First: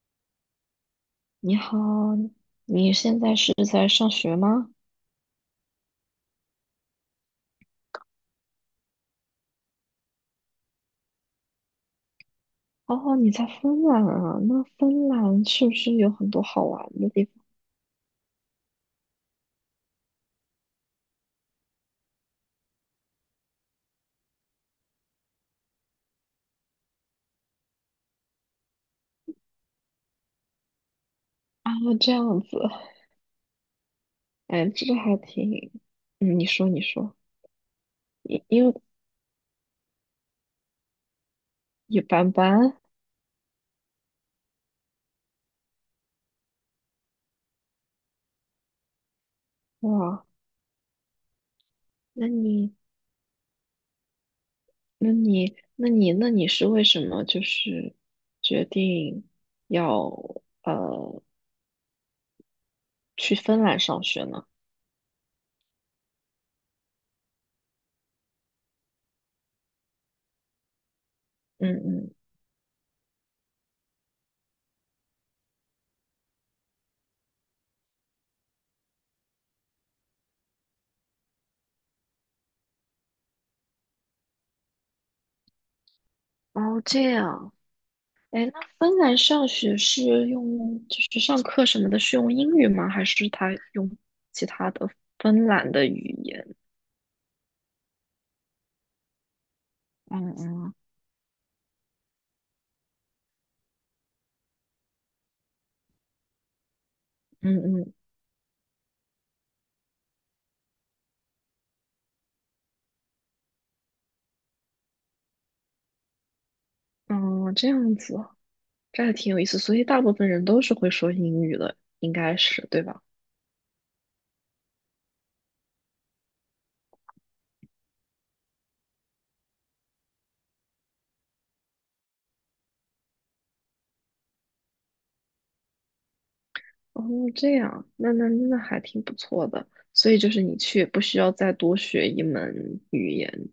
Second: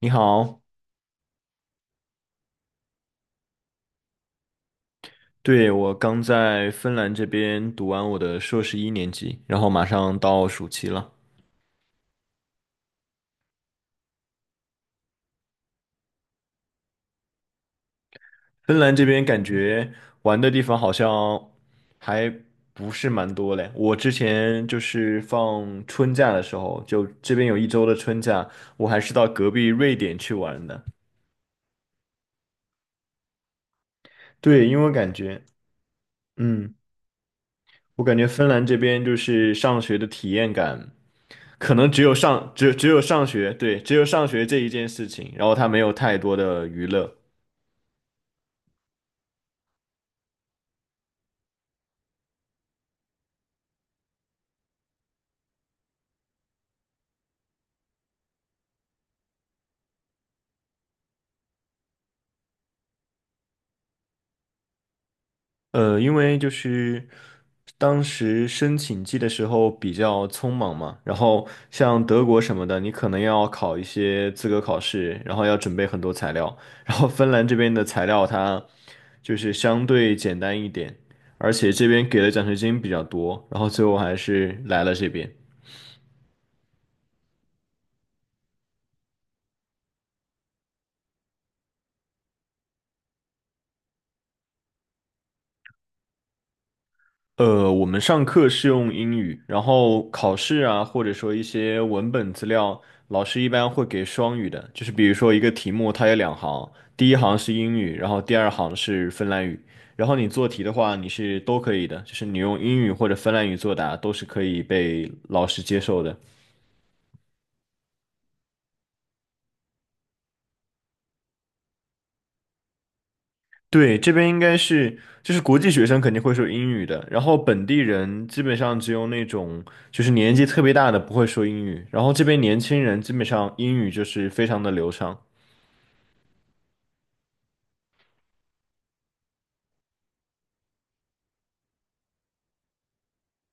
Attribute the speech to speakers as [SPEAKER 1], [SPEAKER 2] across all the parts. [SPEAKER 1] 你好，
[SPEAKER 2] 你好，你现在是在上学吗？
[SPEAKER 1] 对，我刚在芬兰这边读完我的硕士1年级，然后马上到暑期了。
[SPEAKER 2] 哦，你在芬兰啊？那芬兰是不是有很多好玩的地方
[SPEAKER 1] 芬兰这边感觉玩的地方好像还不是蛮多嘞。我之前就是放春假的时候，就这边有1周的春假，我还是到隔壁瑞典去玩的。
[SPEAKER 2] 啊？这样子，
[SPEAKER 1] 对，
[SPEAKER 2] 哎，
[SPEAKER 1] 因为
[SPEAKER 2] 这
[SPEAKER 1] 我
[SPEAKER 2] 个
[SPEAKER 1] 感
[SPEAKER 2] 还
[SPEAKER 1] 觉，
[SPEAKER 2] 挺……嗯，你说，
[SPEAKER 1] 嗯，
[SPEAKER 2] 你说，
[SPEAKER 1] 我感觉
[SPEAKER 2] 因
[SPEAKER 1] 芬兰
[SPEAKER 2] 因
[SPEAKER 1] 这
[SPEAKER 2] 为
[SPEAKER 1] 边就是上学的体验感。可能
[SPEAKER 2] 一
[SPEAKER 1] 只有
[SPEAKER 2] 般
[SPEAKER 1] 上只
[SPEAKER 2] 般
[SPEAKER 1] 只有上学，对，只有上学这一件事情，然后他没有太多的娱乐。
[SPEAKER 2] 哇。那你，那你是为什么就是决定要呃去芬兰上学呢？
[SPEAKER 1] 因为就是当时申请季的时候比较匆忙嘛，然后
[SPEAKER 2] 嗯
[SPEAKER 1] 像
[SPEAKER 2] 嗯，
[SPEAKER 1] 德国什么的，你可能要考一些资格考试，然后要准备很多材料，然后芬兰这边的材料它就是相对简单一点，而且这边给的奖学金比较多，然后最后还是来了这边。
[SPEAKER 2] 哦，这样，哎，那芬兰上学是用，就是上课什么的，是用英语吗？还是他用其他的芬兰的语言？
[SPEAKER 1] 我们上课是用英语，然后考
[SPEAKER 2] 嗯
[SPEAKER 1] 试
[SPEAKER 2] 嗯。
[SPEAKER 1] 啊，或者说一些文本资料，老师一般会给双语的，就是比如说一个题目，它有两行，第一行是
[SPEAKER 2] 嗯
[SPEAKER 1] 英
[SPEAKER 2] 嗯
[SPEAKER 1] 语，然后第二行是芬兰语，然后你做题的话，你是都可以的，就是你用英语或者芬兰语作答都是可以被老师接受的。
[SPEAKER 2] 嗯，这样子，这还挺有意思。所以大部分人都是会说英语的，应该是，对吧？
[SPEAKER 1] 对，这边应该是就是国际学生肯定会说英语的，然后本地人基本上只有那种就是年纪特别大的不会说英语，然后这边年轻人基本上英语就是非常的流畅。
[SPEAKER 2] 哦，这样，那还挺不错的。所以就是你去也不需要再多学一门语言。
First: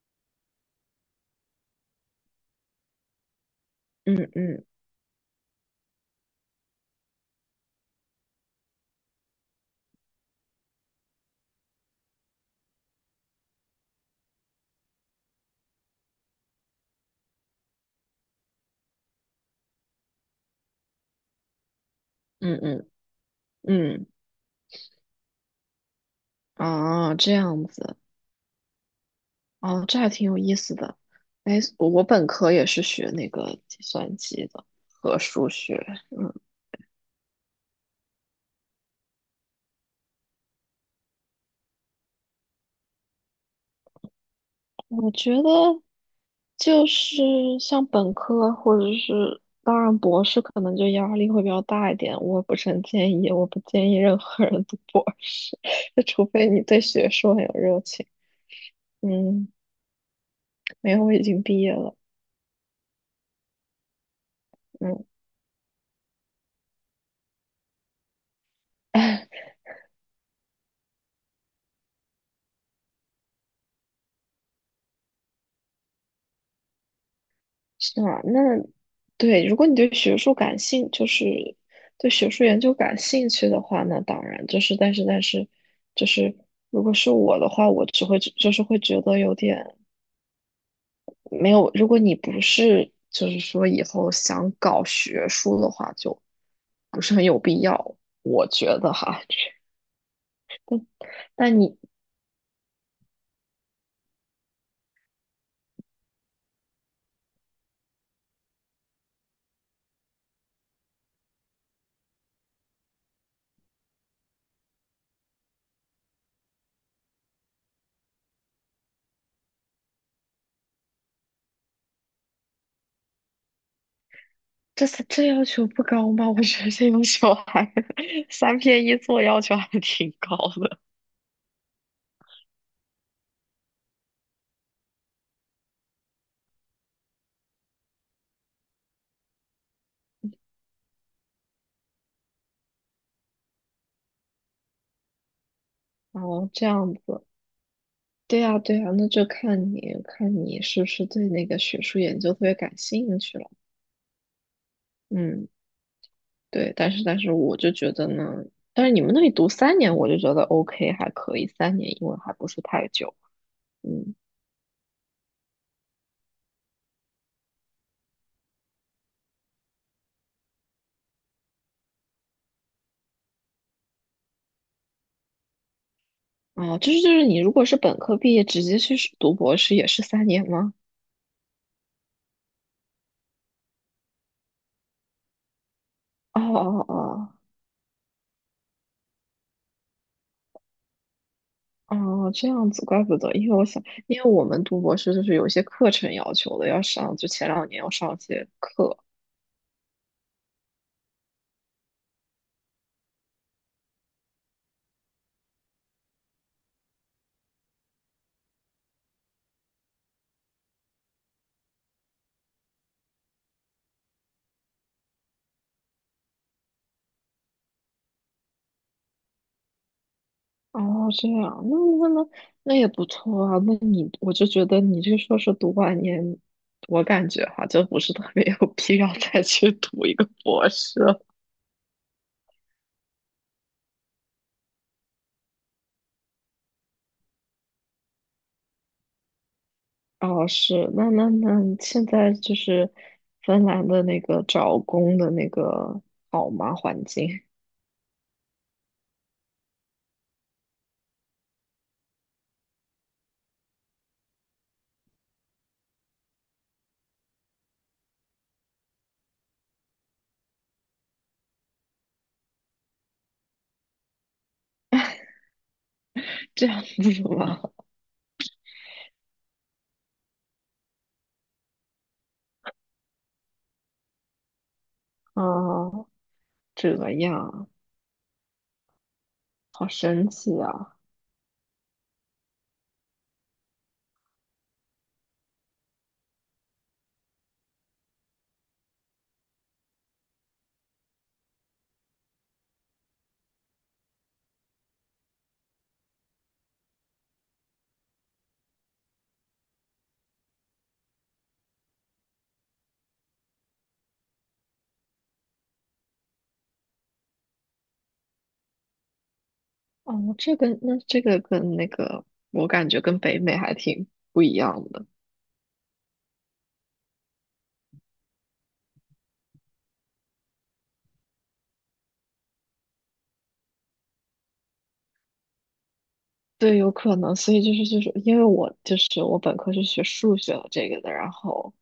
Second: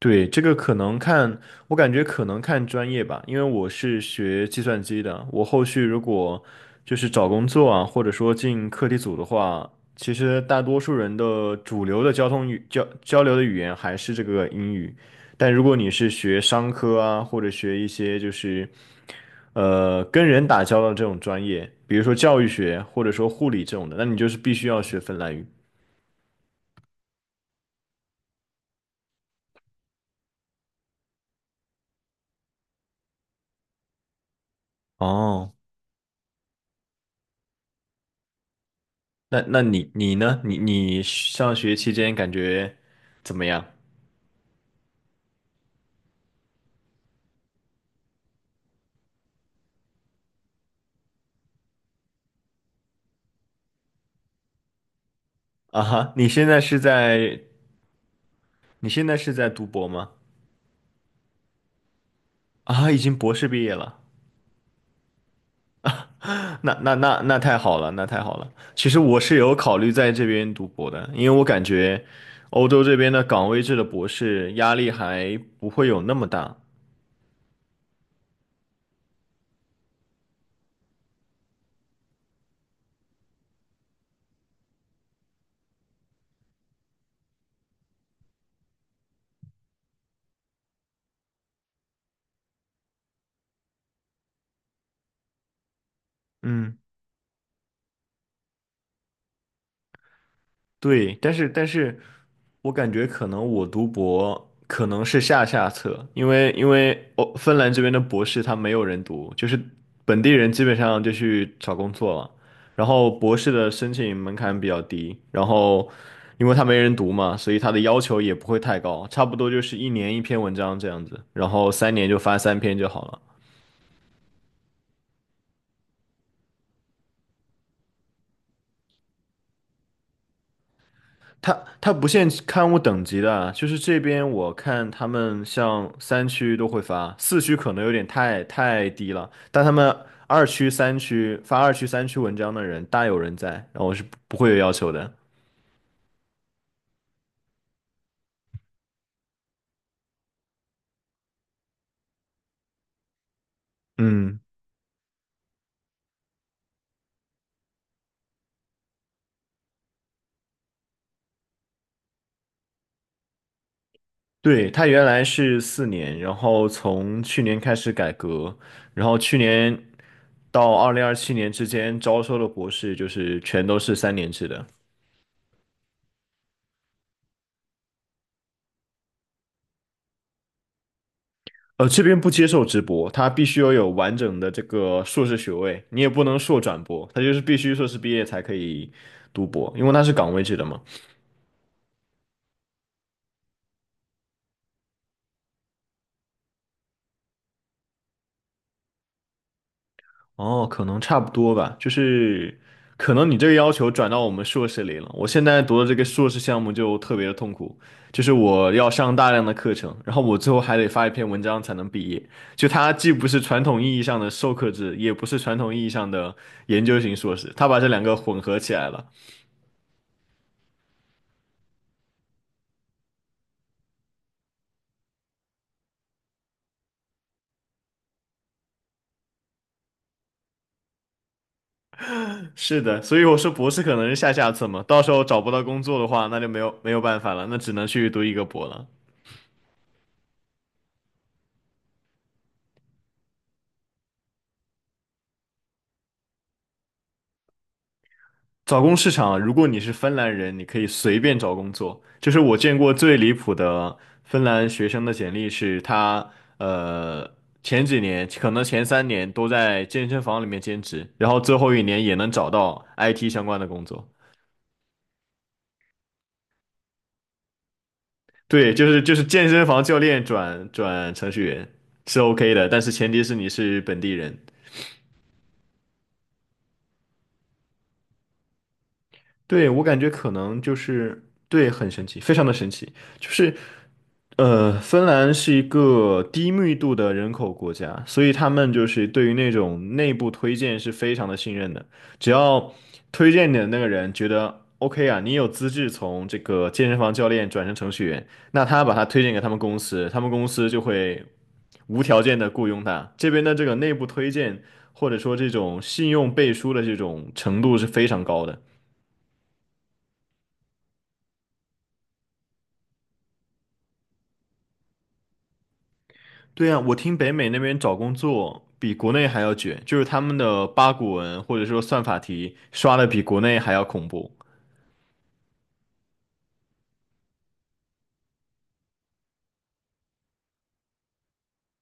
[SPEAKER 1] 对，这个可能看，我感觉可能看专业吧，因为我是
[SPEAKER 2] 嗯
[SPEAKER 1] 学计
[SPEAKER 2] 嗯
[SPEAKER 1] 算机的，我后续如果就是找工作啊，或者说进课题组的话，其实大多数人的主流的交流的语言还是这个英语，但如果你是学商科啊，或者学一些就是跟人打交道的这种专业，比如说教育
[SPEAKER 2] 嗯
[SPEAKER 1] 学
[SPEAKER 2] 嗯
[SPEAKER 1] 或者说护理这种的，那
[SPEAKER 2] 嗯，
[SPEAKER 1] 你就是必须要学芬兰语。
[SPEAKER 2] 啊，这样子。哦，这还挺有意思的。哎，我本科也是学那个计算机的和数
[SPEAKER 1] 哦。
[SPEAKER 2] 学。
[SPEAKER 1] 那你呢？你上学期间感觉怎么样？
[SPEAKER 2] 我觉得就是像本科或者是，当然博士可能就压力会比较大一点。我不是很建议，我不建议任何人读博士，
[SPEAKER 1] 啊
[SPEAKER 2] 就
[SPEAKER 1] 哈，
[SPEAKER 2] 除
[SPEAKER 1] 你现
[SPEAKER 2] 非
[SPEAKER 1] 在
[SPEAKER 2] 你
[SPEAKER 1] 是
[SPEAKER 2] 对学术
[SPEAKER 1] 在
[SPEAKER 2] 很有热情。
[SPEAKER 1] 你现在是
[SPEAKER 2] 嗯，
[SPEAKER 1] 在读博吗？
[SPEAKER 2] 没有，我已经毕业了。
[SPEAKER 1] 啊，已经博士毕业了。
[SPEAKER 2] 嗯。
[SPEAKER 1] 那太好了，那太好了。其实我是有考虑在这边读博的，因为我感觉欧洲这边的岗位制的博士压力还不会有那么大。
[SPEAKER 2] 是啊，那对，如果你对学术感兴，就是对学术研究感兴趣的话，那当然就是，但是就是，如果是我的话，我只会就是会觉得有点没有。如果你不是就是说以后想搞学术的话，就
[SPEAKER 1] 嗯。
[SPEAKER 2] 不是很有必要，我觉得哈。
[SPEAKER 1] 对，但是
[SPEAKER 2] 但
[SPEAKER 1] 但
[SPEAKER 2] 你
[SPEAKER 1] 是我感觉可能我读博可能是下下策，因为，芬兰这边的博士他没有人读，就是本地人基本上就去找工作了，然后博士的申请门槛比较低，然后因为他没人读嘛，所以他的要求也不会太高，差不多就是1年1篇文章这样子，然后3年就发3篇就好了。
[SPEAKER 2] 这这要求不高吗？我觉得这种小孩 三篇一作要求还挺高的。
[SPEAKER 1] 它它不限刊物等级的啊，就是这边我看他们像三区都会发，4区可能有点太低了，但他们2区、3区发2区、3区文章的人大有人在，然后我是不会有要求的。
[SPEAKER 2] 哦，这样子。对呀，对呀，那就看你看你是不是对那个学术研究特别感兴趣了。
[SPEAKER 1] 嗯，
[SPEAKER 2] 嗯，对，但是我就觉得呢，但是你们那里读三年，我就觉得 OK 还可以，三年因为还不是太久。嗯，
[SPEAKER 1] 对，他原来是四年，然后从去年开始改革，然后去年到2027年之间招收的博士就是全都是3年制的。
[SPEAKER 2] 哦，就是你如果是本科毕业直接去读博士也是三年吗？
[SPEAKER 1] 这边不接受直播，他必须要有完整的这个硕士学位，你也不能
[SPEAKER 2] 哦
[SPEAKER 1] 硕转
[SPEAKER 2] 哦
[SPEAKER 1] 博，他就
[SPEAKER 2] 哦
[SPEAKER 1] 是必须硕士毕业才可以读博，因为他是岗位制的嘛。
[SPEAKER 2] 哦，这样子，怪不得，因为我想，因为我们读博士就是有一些课程要求的，要上，就前两年要上一些课，
[SPEAKER 1] 哦，可能差不多吧，就是可能你这个要求转到我们硕士里了。我现在读的这个硕士项目就特别的痛苦，就是我要上大量的课程，然后我最后还得发一篇文章才能毕业。就它既不是传统意义上的授课制，也不是传统意义上的研究型硕士，它把这两个混合起来了。
[SPEAKER 2] 哦，这样，那那也不错啊。那你，我就觉得你这个硕士读完研，我感觉哈，就不是特别有必要再 去读一个博士了。
[SPEAKER 1] 是的，所以我说博士可能是下下策嘛，到时候找不到工作的话，那就没有办法了，那只能去读一个博了。
[SPEAKER 2] 哦，是，那现在就是芬兰的那个找工的那个好吗？环境
[SPEAKER 1] 找工市场啊，如果你是芬兰人，你可以随便找工作。就是我见过最离谱的芬兰学生的简历是他，呃，前几年可能前3年都在健身房里面兼职，然后最后1年也能找到 IT 相关的工作。
[SPEAKER 2] 这样子吗？
[SPEAKER 1] 对，就是健身房教练转程序员是 OK 的，但是前提是你是本地人。
[SPEAKER 2] 啊，这样，
[SPEAKER 1] 对，我
[SPEAKER 2] 好
[SPEAKER 1] 感觉
[SPEAKER 2] 神
[SPEAKER 1] 可能
[SPEAKER 2] 奇
[SPEAKER 1] 就
[SPEAKER 2] 啊！
[SPEAKER 1] 是对，很神奇，非常的神奇。就是，芬兰是一个低密度的人口国家，所以他们就是对于那种内部推荐是非常的信任的。只要推荐你的那个人觉得 OK 啊，你有资质从这个健身房教练转成程序员，那他把他推荐给他们公司，他们公司就会无条件的雇佣他。这边的这个内部推荐或者说这种信用背书的这种程度是非常高的。
[SPEAKER 2] 哦，这个那这个跟那个，我感觉跟北美还挺不一样的。
[SPEAKER 1] 对呀，我听北美那边找工作比国内还要卷，就是他们的八股文或者说算法题刷的比国内还要恐怖。
[SPEAKER 2] 对，有可能，所以就是因为我本科是学数学这个的，然后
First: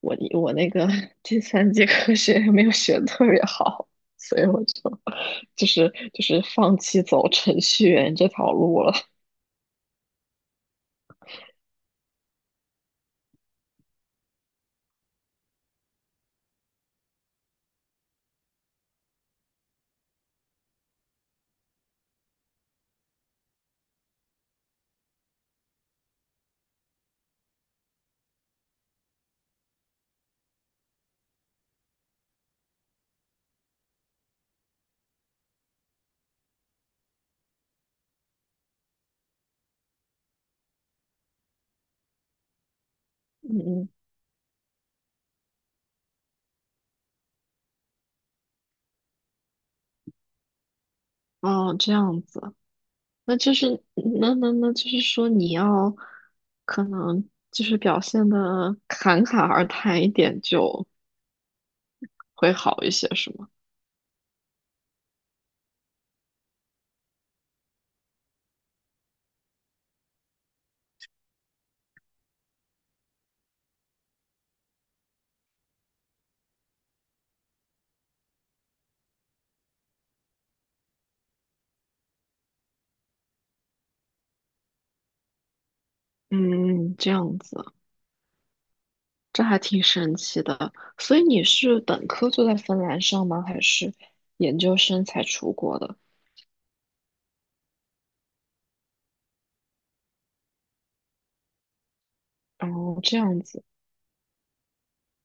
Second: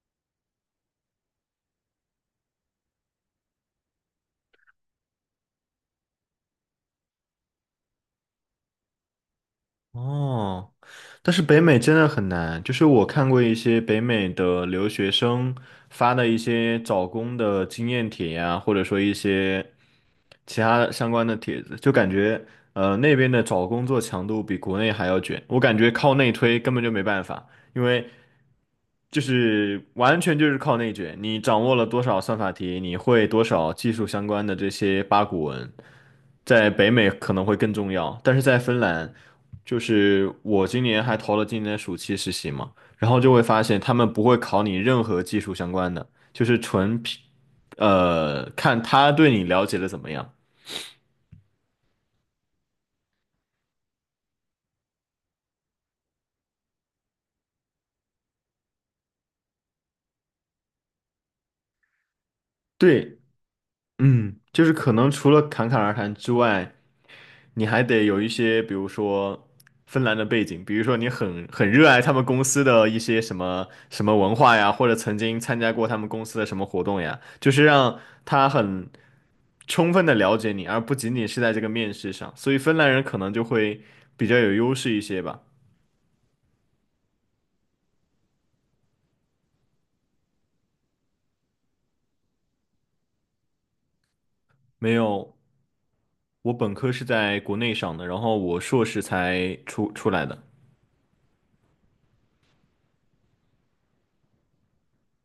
[SPEAKER 2] 我那个 第三节课学也没有学得特别好，所以我就就是放弃走程序员这条路了。
[SPEAKER 1] 哦，但是北美真的很难，就是我看过一些北美的留学生发的一些找工的经验帖呀，或者说一些。其他相关的帖子，就感觉那边的找工作强度比国内还要卷，我感觉靠内推根本就没办法，因为就是完全就是靠内卷，你掌握了多少算法题，你会多少技术相关的这些八股文，在北美可能会更重要，但是在芬兰，就是我今年还投了今年的暑期实习嘛，然后就会 发现
[SPEAKER 2] 嗯
[SPEAKER 1] 他们不会考你任何技术相关的，就是纯凭。看他对你了解的怎么样。
[SPEAKER 2] 嗯，哦，这样子，那就是那就是说你要可能就是表现的侃侃而谈一点就会好一些，
[SPEAKER 1] 对，
[SPEAKER 2] 是吗？
[SPEAKER 1] 嗯，就是可能除了侃侃而谈之外，你还得有一些，比如说芬兰的背景，比如说你很热爱他们公司的一些什么什么文化呀，或者曾经参加过他们公司的什么活动呀，就是让他很充分的了解你，而不仅仅是在这个面试上，所以芬兰人可能就会比较有优势一些吧。
[SPEAKER 2] 嗯，这样子。这还挺神奇的。所以你是本科就在芬兰上吗？还是研究
[SPEAKER 1] 没
[SPEAKER 2] 生才
[SPEAKER 1] 有，
[SPEAKER 2] 出国的？
[SPEAKER 1] 我本科是在国内上的，然后我硕士才出来的。
[SPEAKER 2] 哦，这样子，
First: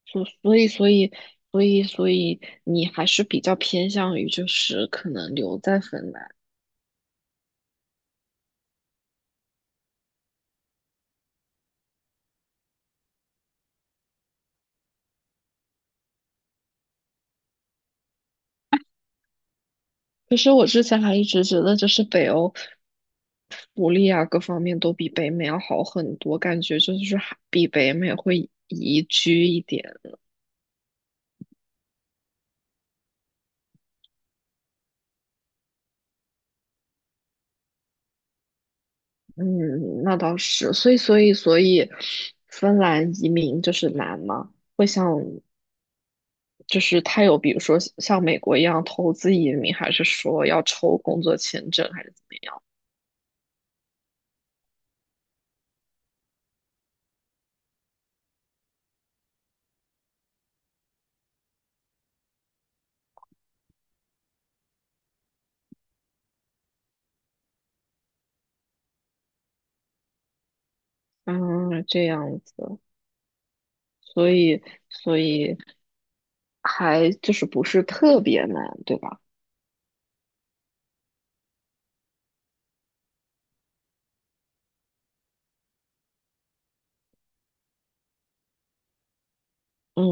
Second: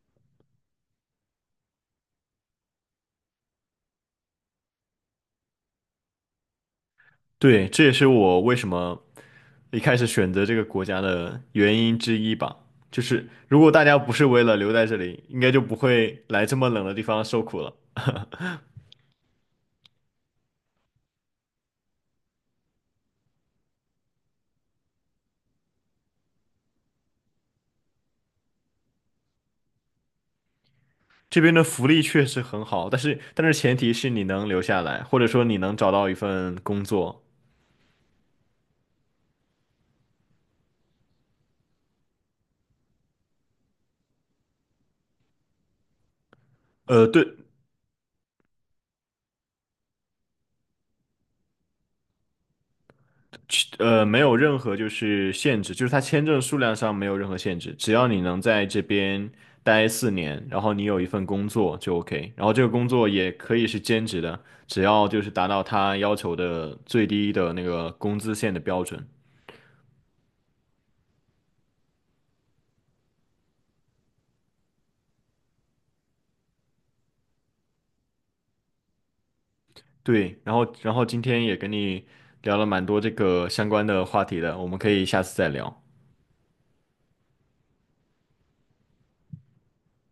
[SPEAKER 2] 所所以所以所以你还是比较偏向于就是可能留在芬兰。
[SPEAKER 1] 对，这也是我为什么一开始选择这个国家的原因之一吧。就是如果大家不是为了留在这里，应该就不会来这么冷的地方受苦了。
[SPEAKER 2] 其实我之前还一直觉得就是北欧福利啊各方面都比北美要好很多，感觉就是还比北美会宜居一点。
[SPEAKER 1] 这边的福利确实很好，但是前提是你能留下来，或者说你能找到一份工作。
[SPEAKER 2] 嗯，那倒是，所以，芬兰移民就是难吗？会像就是他
[SPEAKER 1] 对，
[SPEAKER 2] 有，比如说像美国一样投资移民，还是说要抽工作签证，还是怎么样？
[SPEAKER 1] 没有任何就是限制，就是它签证数量上没有任何限制，只要你能在这边待四年，然后你有一份工作就 OK，然后这个工作也可以是兼职的，只要就是达到他要求的最低的那个工资线的标准。
[SPEAKER 2] 嗯，这样子，所以所以还就是不是特别难，对吧？
[SPEAKER 1] 对，然后今天也跟你聊了蛮多这个相关的话题的，我们可以下次再聊。
[SPEAKER 2] 嗯